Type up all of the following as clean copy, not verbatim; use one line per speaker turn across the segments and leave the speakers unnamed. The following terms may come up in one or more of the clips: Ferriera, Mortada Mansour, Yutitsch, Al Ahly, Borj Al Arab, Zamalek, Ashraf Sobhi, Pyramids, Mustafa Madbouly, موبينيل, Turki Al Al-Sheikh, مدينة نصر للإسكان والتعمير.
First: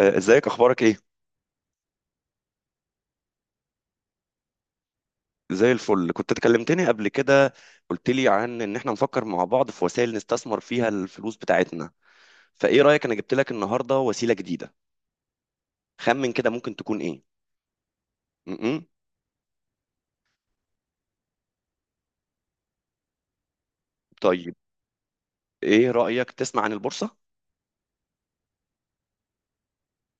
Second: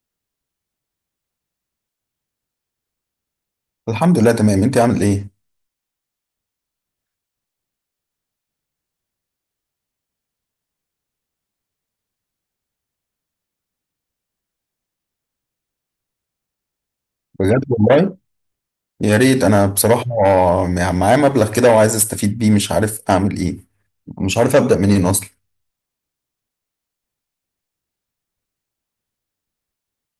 آه، ازيك؟ اخبارك ايه؟
الحمد لله تمام، انت عامل ايه؟
زي الفل. كنت اتكلمتني قبل كده، قلت لي عن ان احنا نفكر مع بعض في وسائل نستثمر فيها الفلوس بتاعتنا. فايه رايك، انا جبت لك النهارده وسيله جديده. خمن كده، ممكن تكون ايه؟
بجد والله؟
م-م.
يا ريت. انا بصراحه معايا مبلغ كده وعايز استفيد بيه، مش عارف اعمل ايه. مش
طيب،
عارف ابدا منين اصلا.
ايه رايك تسمع عن البورصه؟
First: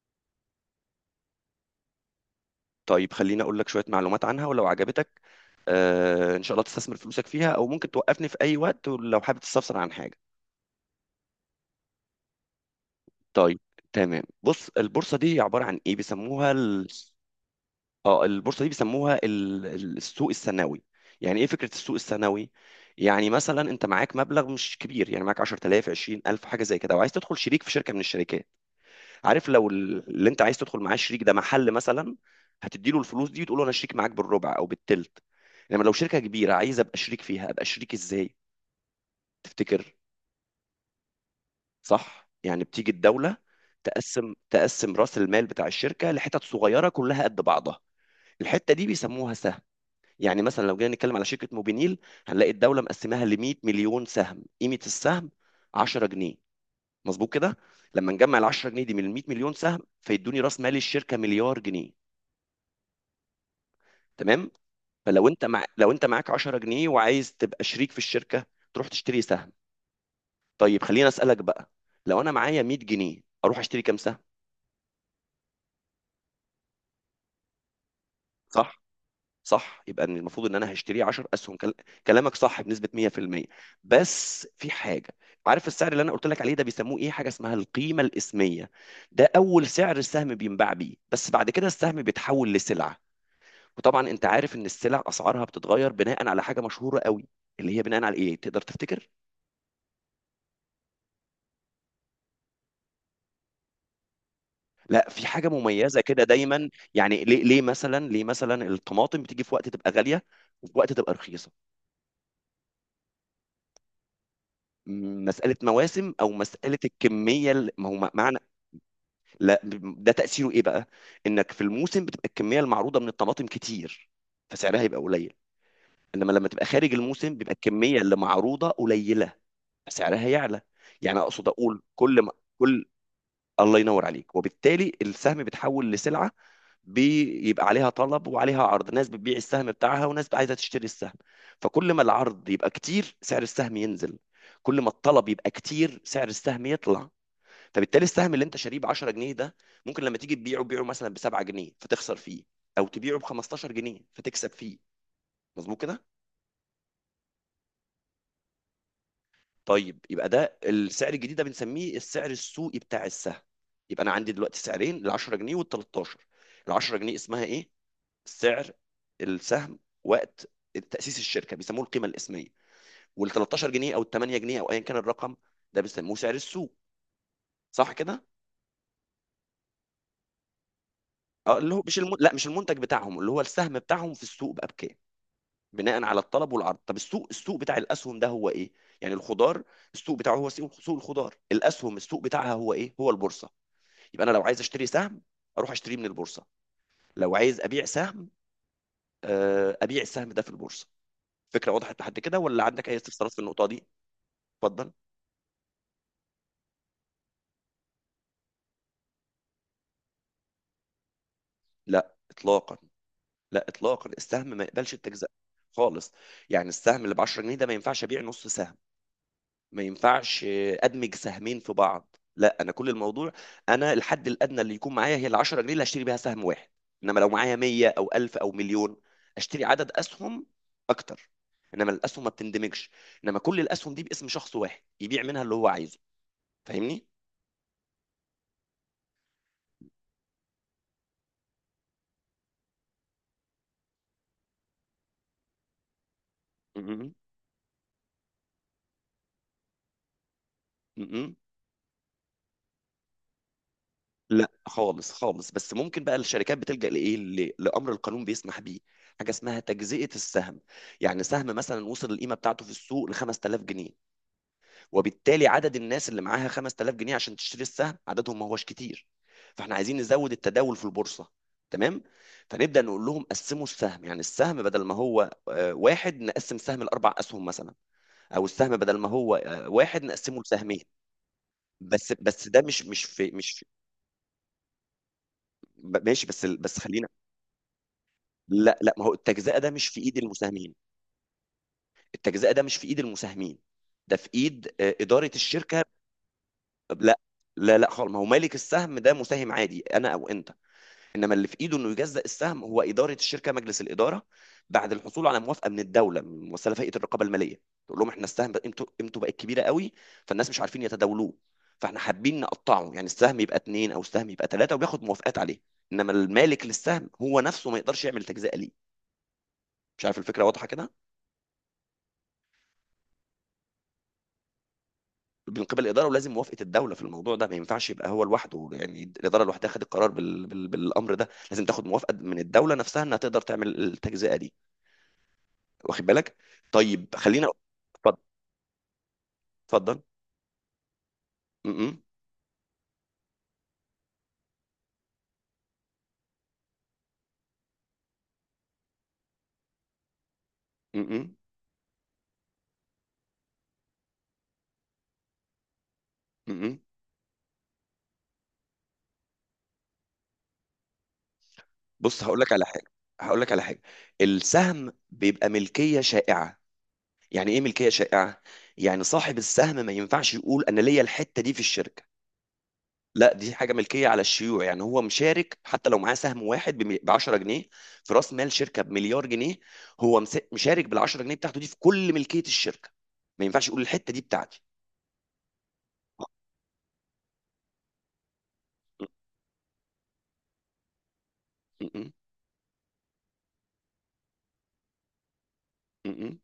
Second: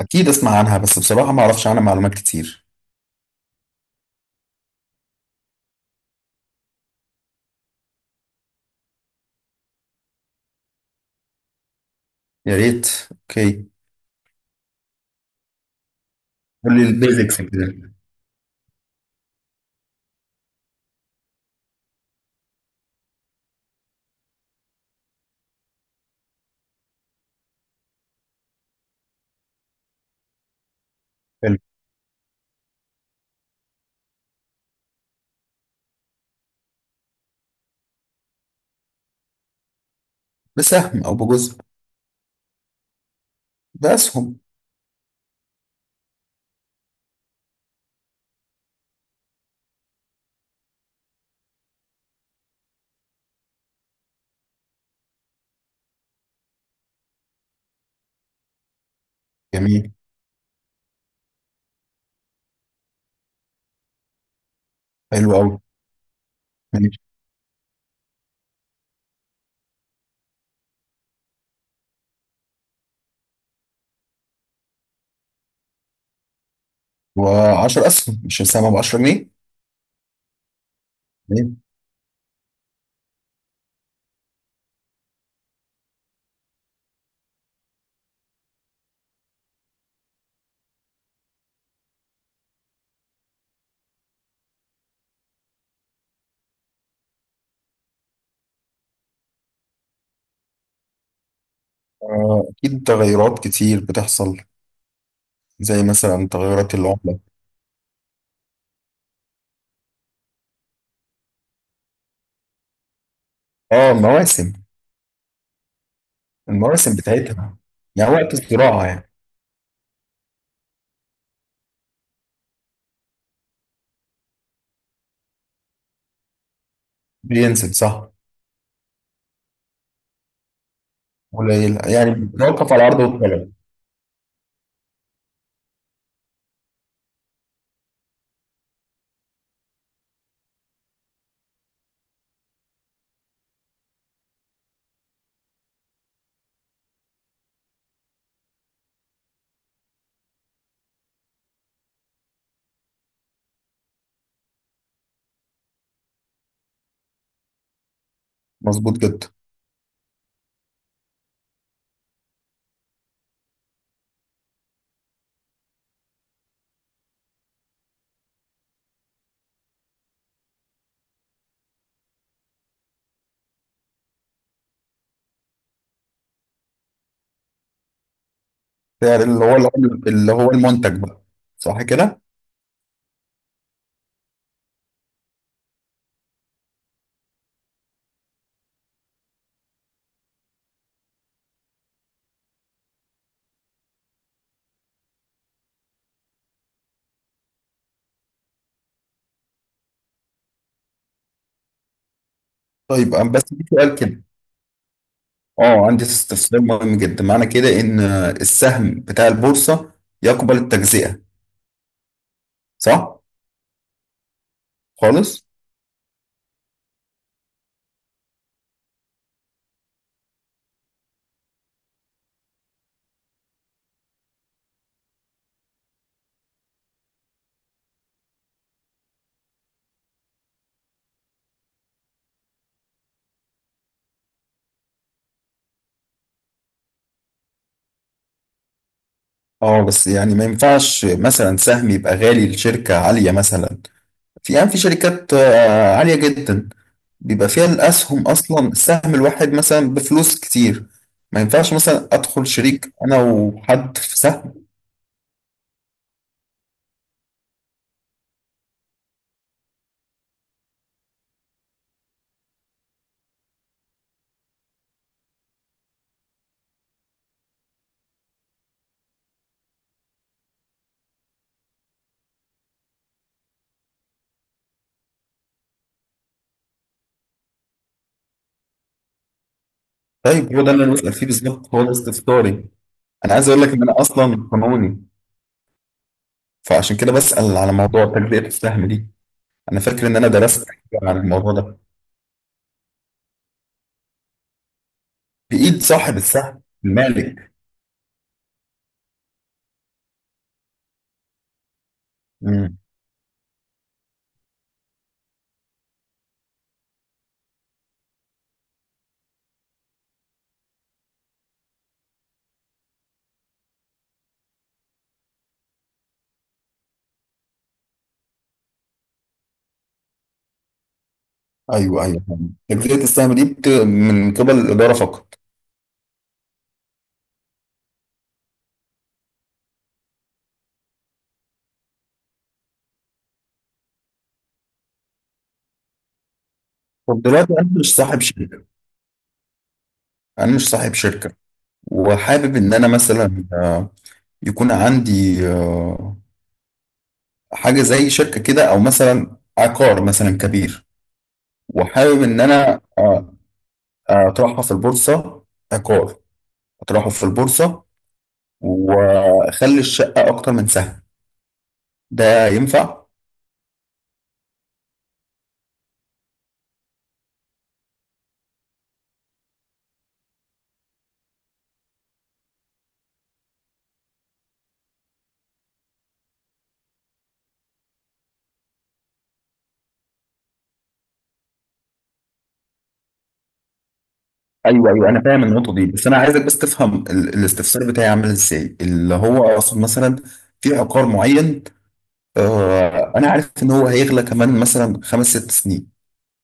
اكيد اسمع عنها، بس بصراحه ما اعرفش عنها معلومات كتير.
طيب، خليني اقول لك شويه معلومات عنها، ولو عجبتك آه ان شاء الله تستثمر فلوسك فيها، او ممكن توقفني في اي وقت لو حابب تستفسر عن حاجه.
يا ريت.
طيب.
اوكي.
تمام، بص، البورصه دي عباره عن ايه بيسموها.
قول لي البيزكس كده.
اه البورصه دي بيسموها السوق الثانوي. يعني ايه فكره السوق الثانوي؟ يعني مثلا انت معاك مبلغ مش كبير، يعني معاك 10,000 20,000 حاجه زي كده، وعايز تدخل شريك في شركه من الشركات. عارف لو اللي انت عايز تدخل معاه شريك ده
حلو.
محل مثلا، هتدي له الفلوس دي وتقول له انا شريك معاك بالربع او بالتلت. انما لو شركه كبيره عايز ابقى شريك فيها، ابقى شريك ازاي؟ تفتكر؟
بسهم او بجزء.
صح، يعني بتيجي الدوله تقسم
باسهم.
تقسم راس المال بتاع الشركه لحتت صغيره كلها قد بعضها. الحته دي بيسموها سهم. يعني مثلا لو جينا نتكلم على شركة موبينيل، هنلاقي الدولة مقسماها ل 100 مليون سهم، قيمة السهم 10 جنيه. مظبوط كده؟ لما نجمع ال 10 جنيه دي من ال 100 مليون سهم
جميل.
فيدوني راس مال الشركة مليار جنيه. تمام. فلو
حلو
انت
قوي.
لو انت معاك 10 جنيه
ماشي.
وعايز تبقى شريك في الشركة، تروح تشتري سهم. طيب خليني اسألك بقى، لو انا معايا 100 جنيه اروح اشتري كام سهم؟
و10 اسهم، مش السهم ب
صح.
10 جنيه؟
صح، يبقى إن المفروض ان انا هشتريه 10 اسهم
جميل.
كلامك صح بنسبه 100%. بس في حاجه، عارف السعر اللي انا قلت لك عليه ده بيسموه ايه؟ حاجه اسمها القيمه الاسميه. ده اول سعر السهم بينباع بيه، بس بعد كده السهم بيتحول لسلعه. وطبعا انت عارف ان السلع اسعارها بتتغير بناء على حاجه مشهوره قوي، اللي هي بناء على ايه؟ تقدر تفتكر؟
اكيد تغيرات كتير بتحصل.
لا، في حاجه
زي
مميزه كده
مثلا
دايما،
تغيرات العمله.
يعني ليه مثلا الطماطم بتيجي في وقت تبقى غاليه، وفي وقت تبقى رخيصه؟
اه، مواسم.
مسألة مواسم، أو مسألة
المواسم
الكمية
بتاعتها،
ما هو
يعني وقت
معنى،
الزراعة يعني.
لا، ده تأثيره ايه بقى؟ انك في الموسم بتبقى الكمية المعروضة من الطماطم كتير، فسعرها يبقى قليل. انما لما تبقى خارج الموسم بيبقى
بينزل،
الكمية
صح.
اللي معروضة قليلة، فسعرها يعلى. يعني اقصد
قليل،
اقول
يعني
كل ما
بيتوقف
كل
على العرض والطلب.
الله ينور عليك. وبالتالي السهم بيتحول لسلعة، بيبقى عليها طلب وعليها عرض، ناس بتبيع السهم بتاعها وناس عايزة تشتري السهم. فكل ما العرض يبقى كتير سعر السهم ينزل، كل ما الطلب يبقى كتير سعر السهم يطلع. فبالتالي السهم اللي انت شاريه ب 10 جنيه ده، ممكن لما تيجي تبيعه تبيعه مثلا ب 7 جنيه فتخسر فيه، او تبيعه ب 15 جنيه فتكسب فيه. مظبوط كده؟
مظبوط جدا.
طيب، يبقى ده السعر الجديد ده بنسميه السعر السوقي بتاع السهم. يبقى انا عندي دلوقتي سعرين، ال 10 جنيه وال 13. ال 10 جنيه اسمها ايه؟ سعر السهم وقت تأسيس الشركة، بيسموه القيمة الاسمية. وال 13 جنيه او ال 8 جنيه او ايا كان الرقم، ده بيسموه سعر السوق. صح كده؟
سعر، اللي هو المنتج بقى.
اه، اللي هو
صح
مش
كده؟
لا، مش المنتج بتاعهم، اللي هو السهم بتاعهم في السوق بقى بكام، بناء على الطلب والعرض. طب السوق، السوق بتاع الاسهم ده هو ايه؟ يعني الخضار السوق بتاعه هو سوق الخضار، الاسهم السوق بتاعها هو ايه؟ هو البورصه. يبقى انا لو عايز اشتري سهم اروح اشتريه من البورصه، لو عايز ابيع سهم ابيع السهم ده في البورصه. فكره وضحت لحد كده؟ ولا عندك اي
طيب،
استفسارات في
بس في
النقطه دي؟
سؤال كده.
اتفضل.
اه، عندي استفسار مهم جدا. معنى كده ان السهم بتاع البورصة يقبل التجزئة؟
لا اطلاقا.
صح؟
لا اطلاقا، السهم ما يقبلش التجزئه.
خالص؟
خالص. يعني السهم اللي ب 10 جنيه ده ما ينفعش ابيع نص سهم، ما ينفعش ادمج سهمين في بعض، لا، انا كل الموضوع انا الحد الادنى اللي يكون معايا هي ال 10 جنيه اللي هشتري بيها سهم واحد. انما لو معايا 100 او 1000 او مليون اشتري عدد اسهم اكتر. انما الاسهم ما بتندمجش، انما كل الاسهم دي باسم شخص واحد يبيع منها اللي هو عايزه. فاهمني؟
اه بس يعني ما ينفعش مثلا سهم يبقى غالي لشركة عالية مثلا. في يعني في شركات عالية جدا،
م-م.
بيبقى فيها الأسهم، أصلا السهم الواحد مثلا بفلوس كتير.
م-م.
ما ينفعش مثلا أدخل شريك أنا وحد في
لا
سهم.
خالص خالص. بس ممكن بقى الشركات بتلجأ لايه، لامر القانون بيسمح بيه، حاجه اسمها تجزئه السهم. يعني سهم مثلا وصل القيمه بتاعته في السوق ل 5000 جنيه، وبالتالي عدد الناس اللي معاها 5000 جنيه عشان تشتري السهم عددهم ما هوش كتير، فاحنا عايزين نزود التداول في البورصة. تمام. فنبدأ نقول لهم قسموا السهم. يعني السهم بدل ما هو واحد نقسم سهم لأربع أسهم مثلا، أو السهم بدل ما هو واحد نقسمه
طيب، هو ده
لسهمين.
اللي أنا بسأل فيه بالظبط، هو ده
بس ده
استفساري.
مش في
أنا عايز
مش
أقول
في.
لك إن أنا أصلا قانوني،
ماشي، بس بس
فعشان
خلينا.
كده بسأل على موضوع تجزئة
لا
السهم
لا، ما
دي.
هو التجزئة ده
أنا
مش في
فاكر إن
إيد
أنا درست
المساهمين.
حاجة عن الموضوع ده.
التجزئة ده مش في إيد المساهمين، ده في إيد إدارة
بإيد
الشركة.
صاحب السهم،
لا.
المالك.
لا خالص. ما هو مالك السهم ده مساهم عادي، أنا أو أنت. انما اللي في ايده انه يجزأ السهم
مم.
هو اداره الشركه، مجلس الاداره، بعد الحصول على موافقه من الدوله، من مؤسسه فئه الرقابه الماليه. تقول لهم احنا السهم قيمته بقت كبيره قوي، فالناس مش عارفين يتداولوه، فاحنا حابين نقطعه، يعني السهم يبقى اتنين او السهم يبقى ثلاثه، وبياخد موافقات عليه. انما المالك للسهم هو نفسه ما يقدرش يعمل تجزئه ليه. مش عارف الفكره واضحه كده؟
أيوه أيوه، فاهم. تجزئة السهم دي من قبل الإدارة فقط.
من قبل الاداره، ولازم موافقه الدوله في الموضوع ده، ما ينفعش يبقى هو لوحده، يعني الاداره لوحدها خدت القرار بالامر ده، لازم تاخد موافقه من الدوله نفسها انها تقدر تعمل التجزئه دي. واخد بالك؟ طيب
طب
خلينا.
دلوقتي أنا مش
اتفضل.
صاحب شركة.
اتفضل.
أنا مش صاحب شركة،
م-م.
وحابب ان انا مثلا يكون عندي حاجه زي شركه كده، او مثلا عقار مثلا كبير.
م-م.
وحابب ان انا اطرحها في البورصه. عقار
م-م.
اطرحه في البورصه، واخلي الشقه اكتر من سهم.
بص هقول
ده
لك على حاجه.
ينفع؟
هقول لك على حاجه، السهم بيبقى ملكيه شائعه. يعني ايه ملكيه شائعه؟ يعني صاحب السهم ما ينفعش يقول انا ليا الحته دي في الشركه، لا، دي حاجه ملكيه على الشيوع. يعني هو مشارك حتى لو معاه سهم واحد ب 10 جنيه في راس مال شركه بمليار جنيه، هو مشارك بال 10 جنيه بتاعته دي في كل ملكيه الشركه، ما ينفعش يقول الحته دي بتاعتي.
ايوه ايوه، انا فاهم النقطه دي، بس انا عايزك بس تفهم الاستفسار بتاعي عامل ازاي. اللي هو اقصد مثلا في عقار معين،
م-م.
انا عارف ان هو هيغلى كمان مثلا 5 6 سنين،
م-م.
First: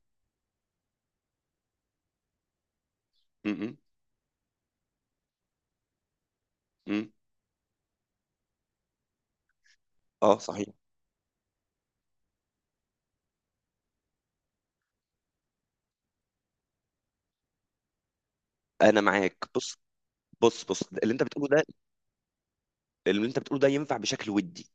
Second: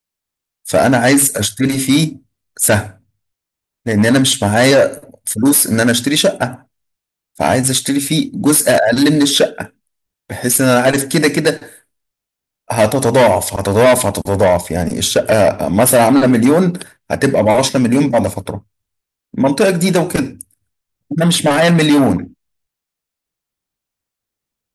فانا عايز اشتري فيه سهم.
م-م.
لان انا مش معايا فلوس ان انا اشتري شقه،
م-م.
فعايز اشتري فيه جزء اقل من الشقه.
اه
بحيث ان
صحيح.
انا عارف كده كده هتتضاعف. يعني الشقه مثلا عامله مليون، هتبقى ب 10 مليون بعد فتره،
انا معاك.
منطقه
بص.
جديده وكده.
بص اللي انت
انا مش
بتقوله ده،
معايا مليون.
اللي انت بتقوله ده ينفع بشكل ودي.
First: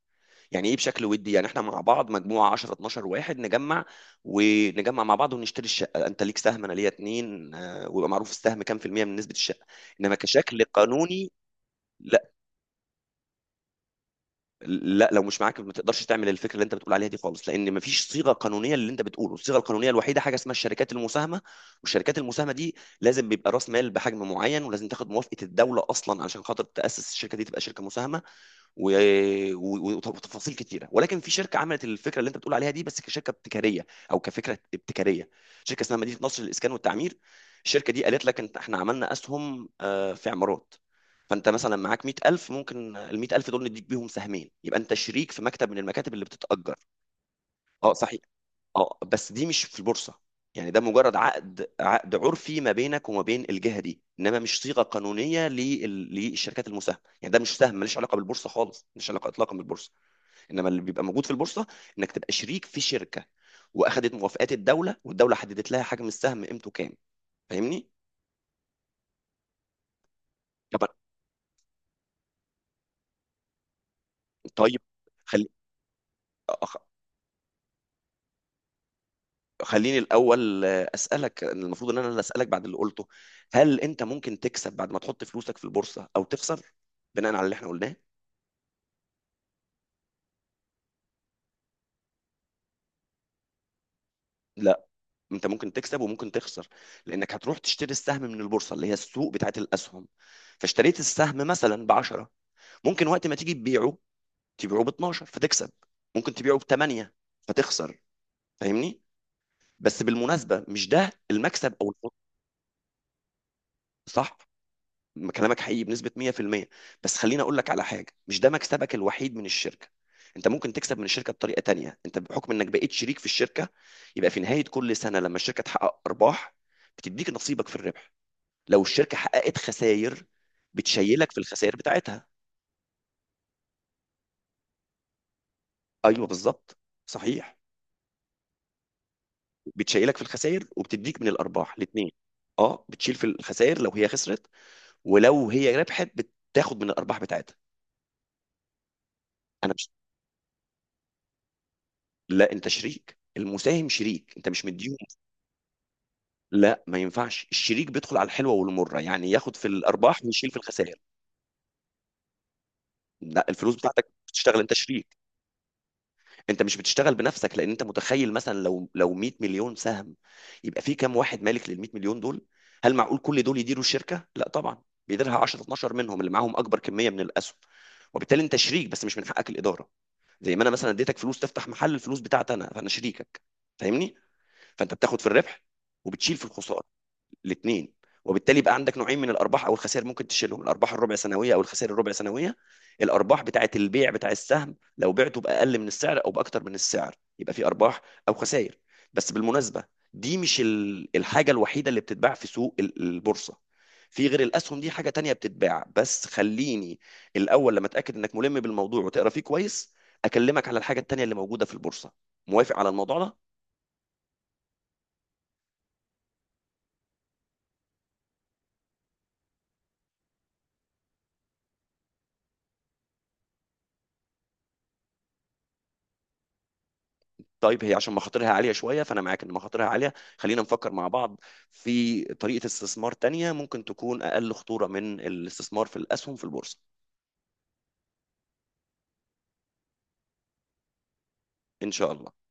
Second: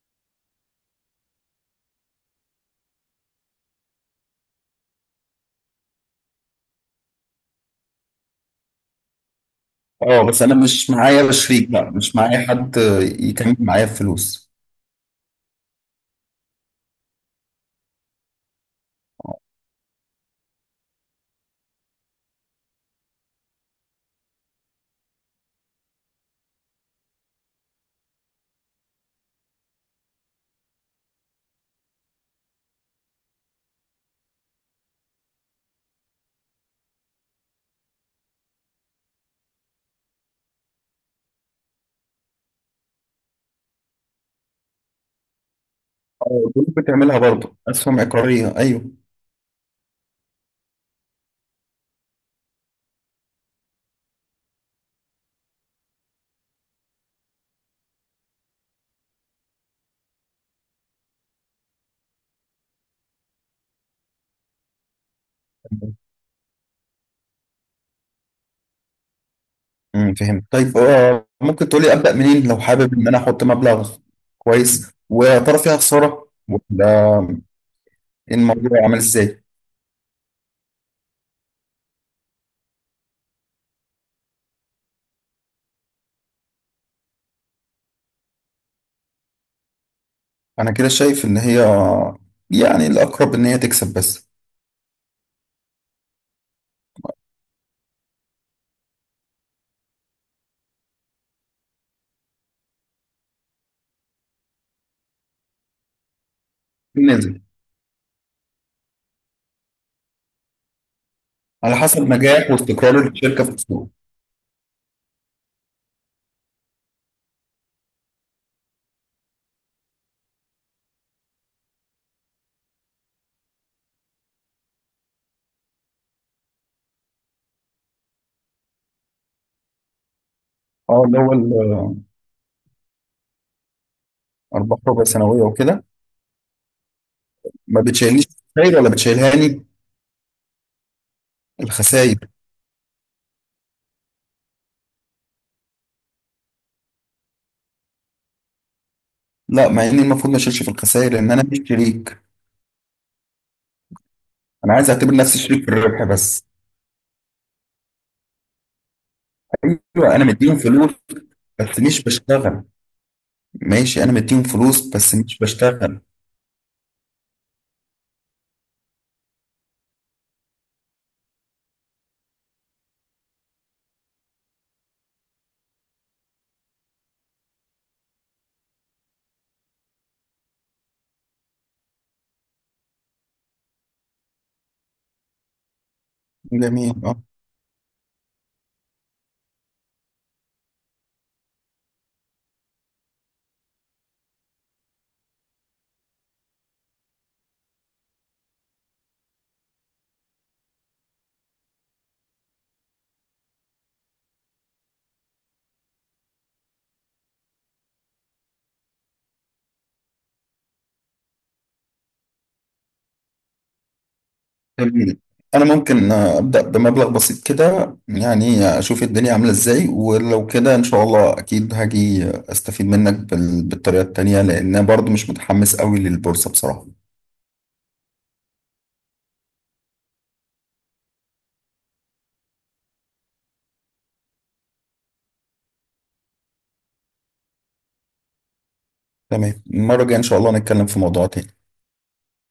يعني ايه بشكل ودي؟ يعني احنا مع بعض مجموعه 10 12 واحد نجمع ونجمع مع بعض ونشتري الشقه، انت ليك سهم انا ليا اتنين ويبقى معروف السهم كام في المية من نسبه الشقه. انما
اه بس انا
كشكل
مش معايا
قانوني،
شريك بقى، مش
لا.
معايا حد يكمل معايا الفلوس.
لا، لو مش معاك ما تقدرش تعمل الفكره اللي انت بتقول عليها دي خالص، لان ما فيش صيغه قانونيه اللي انت بتقوله. الصيغه القانونيه الوحيده حاجه اسمها الشركات المساهمه. والشركات المساهمه دي لازم بيبقى راس مال بحجم معين، ولازم تاخد موافقه الدوله اصلا علشان خاطر تاسس الشركه دي تبقى شركه مساهمه، وتفاصيل كتيره. ولكن في شركه عملت الفكره اللي انت بتقول عليها دي، بس كشركه ابتكاريه او كفكره ابتكاريه، شركه اسمها مدينه نصر للاسكان والتعمير. الشركه دي قالت لك انت احنا عملنا اسهم في عمارات، فانت مثلا معاك 100,000 ممكن ال 100,000 دول نديك بيهم سهمين يبقى انت شريك في مكتب من المكاتب اللي
اه، دول
بتتأجر.
بتعملها برضه
اه
اسهم
صحيح.
عقاريه، ايوه.
اه بس دي مش في البورصه، يعني ده مجرد عقد عرفي ما بينك وما بين الجهه دي، انما مش صيغه قانونيه للشركات المساهمه. يعني ده مش سهم، ملوش علاقه بالبورصه خالص، ملوش علاقه اطلاقا بالبورصه. انما اللي بيبقى موجود في البورصه انك تبقى شريك في شركه واخدت موافقات الدوله، والدوله حددت لها حجم السهم قيمته كام. فاهمني؟
امم، فهمت. طيب
طب.
ممكن تقولي ابدا منين لو حابب ان انا احط مبلغ
طيب
كويس؟ ويا
خلي
ترى فيها خساره
أخ-
ولا؟ إيه الموضوع عامل ازاي؟
خليني الاول اسالك، المفروض ان انا اللي اسالك بعد اللي قلته، هل انت ممكن تكسب بعد ما تحط فلوسك في البورصه او تخسر بناء على اللي احنا قلناه؟
انا كده شايف ان هي، يعني الاقرب ان هي تكسب بس.
انت ممكن تكسب وممكن تخسر، لانك هتروح تشتري السهم من البورصه اللي هي السوق بتاعت الاسهم. فاشتريت السهم مثلا ب 10، ممكن وقت ما تيجي تبيعه تبيعه ب 12 فتكسب، ممكن تبيعه ب 8
نازل.
فتخسر. فاهمني؟ بس بالمناسبه مش ده المكسب
على
او
حسب
الخسارة.
نجاح واستقرار الشركه في السوق.
صح، كلامك حقيقي بنسبه 100%. بس خليني اقول لك على حاجه، مش ده مكسبك الوحيد من الشركه. انت ممكن تكسب من الشركه بطريقه تانية، انت بحكم انك بقيت شريك في الشركه، يبقى في نهايه كل سنه لما الشركه تحقق ارباح بتديك نصيبك في الربح، لو الشركة حققت خسائر
اه، اللي
بتشيلك
هو
في الخسائر بتاعتها.
ارباح ربع سنويه وكده.
ايوه بالظبط. صحيح.
ما بتشيلنيش خسائر ولا بتشيلهاني؟
بتشيلك في الخسائر وبتديك من الارباح الاثنين.
الخسائر.
اه بتشيل في الخسائر لو هي خسرت، ولو هي ربحت بتاخد من الارباح بتاعتها.
لا،
انا
مع
مش.
اني المفروض ما اشيلش في الخسائر لان انا مش شريك.
لا، انت شريك، المساهم شريك، انت مش
انا عايز
مديهم.
اعتبر نفسي شريك في الربح بس.
لا ما ينفعش، الشريك بيدخل على الحلوه والمره، يعني ياخد في
ايوه
الارباح
انا
ويشيل
مديهم
في
فلوس
الخسائر.
بس مش بشتغل.
لا، الفلوس
ماشي،
بتاعتك
انا مديهم
بتشتغل، انت
فلوس
شريك.
بس مش بشتغل.
انت مش بتشتغل بنفسك، لان انت متخيل مثلا لو 100 مليون سهم، يبقى في كام واحد مالك لل 100 مليون دول؟ هل معقول كل دول يديروا الشركه؟ لا طبعا، بيديرها 10 12 منهم اللي معاهم اكبر كميه من الاسهم. وبالتالي انت شريك بس مش من حقك الاداره. زي ما انا مثلا اديتك فلوس تفتح محل، الفلوس بتاعتي انا فانا شريكك. فاهمني؟ فانت بتاخد في الربح وبتشيل في الخساره،
جميل، اه.
الاثنين. وبالتالي يبقى عندك نوعين من الارباح او الخسائر ممكن تشيلهم، الارباح الربع سنويه او الخسائر الربع سنويه، الارباح بتاعه البيع بتاع السهم لو بعته باقل من السعر او باكتر من السعر يبقى في ارباح او خسائر. بس بالمناسبه، دي مش الحاجه الوحيده اللي بتتباع في سوق البورصه، في غير الاسهم دي حاجه تانية بتتباع، بس خليني الاول لما اتاكد انك ملم بالموضوع وتقرا فيه كويس اكلمك على الحاجه التانية اللي موجوده في البورصه. موافق على الموضوع ده؟
جميل. انا ممكن ابدا بمبلغ بسيط كده، يعني اشوف الدنيا عامله ازاي، ولو كده ان شاء الله اكيد هاجي استفيد منك بالطريقه التانيه. لان أنا برضو مش متحمس قوي للبورصه بصراحه.
طيب، هي عشان مخاطرها عالية شوية، فأنا معاك إن مخاطرها عالية، خلينا نفكر مع بعض في طريقة استثمار تانية ممكن تكون أقل خطورة من الاستثمار في الأسهم في البورصة.
تمام، المره الجايه ان شاء الله نتكلم في موضوع تاني.
إن شاء الله.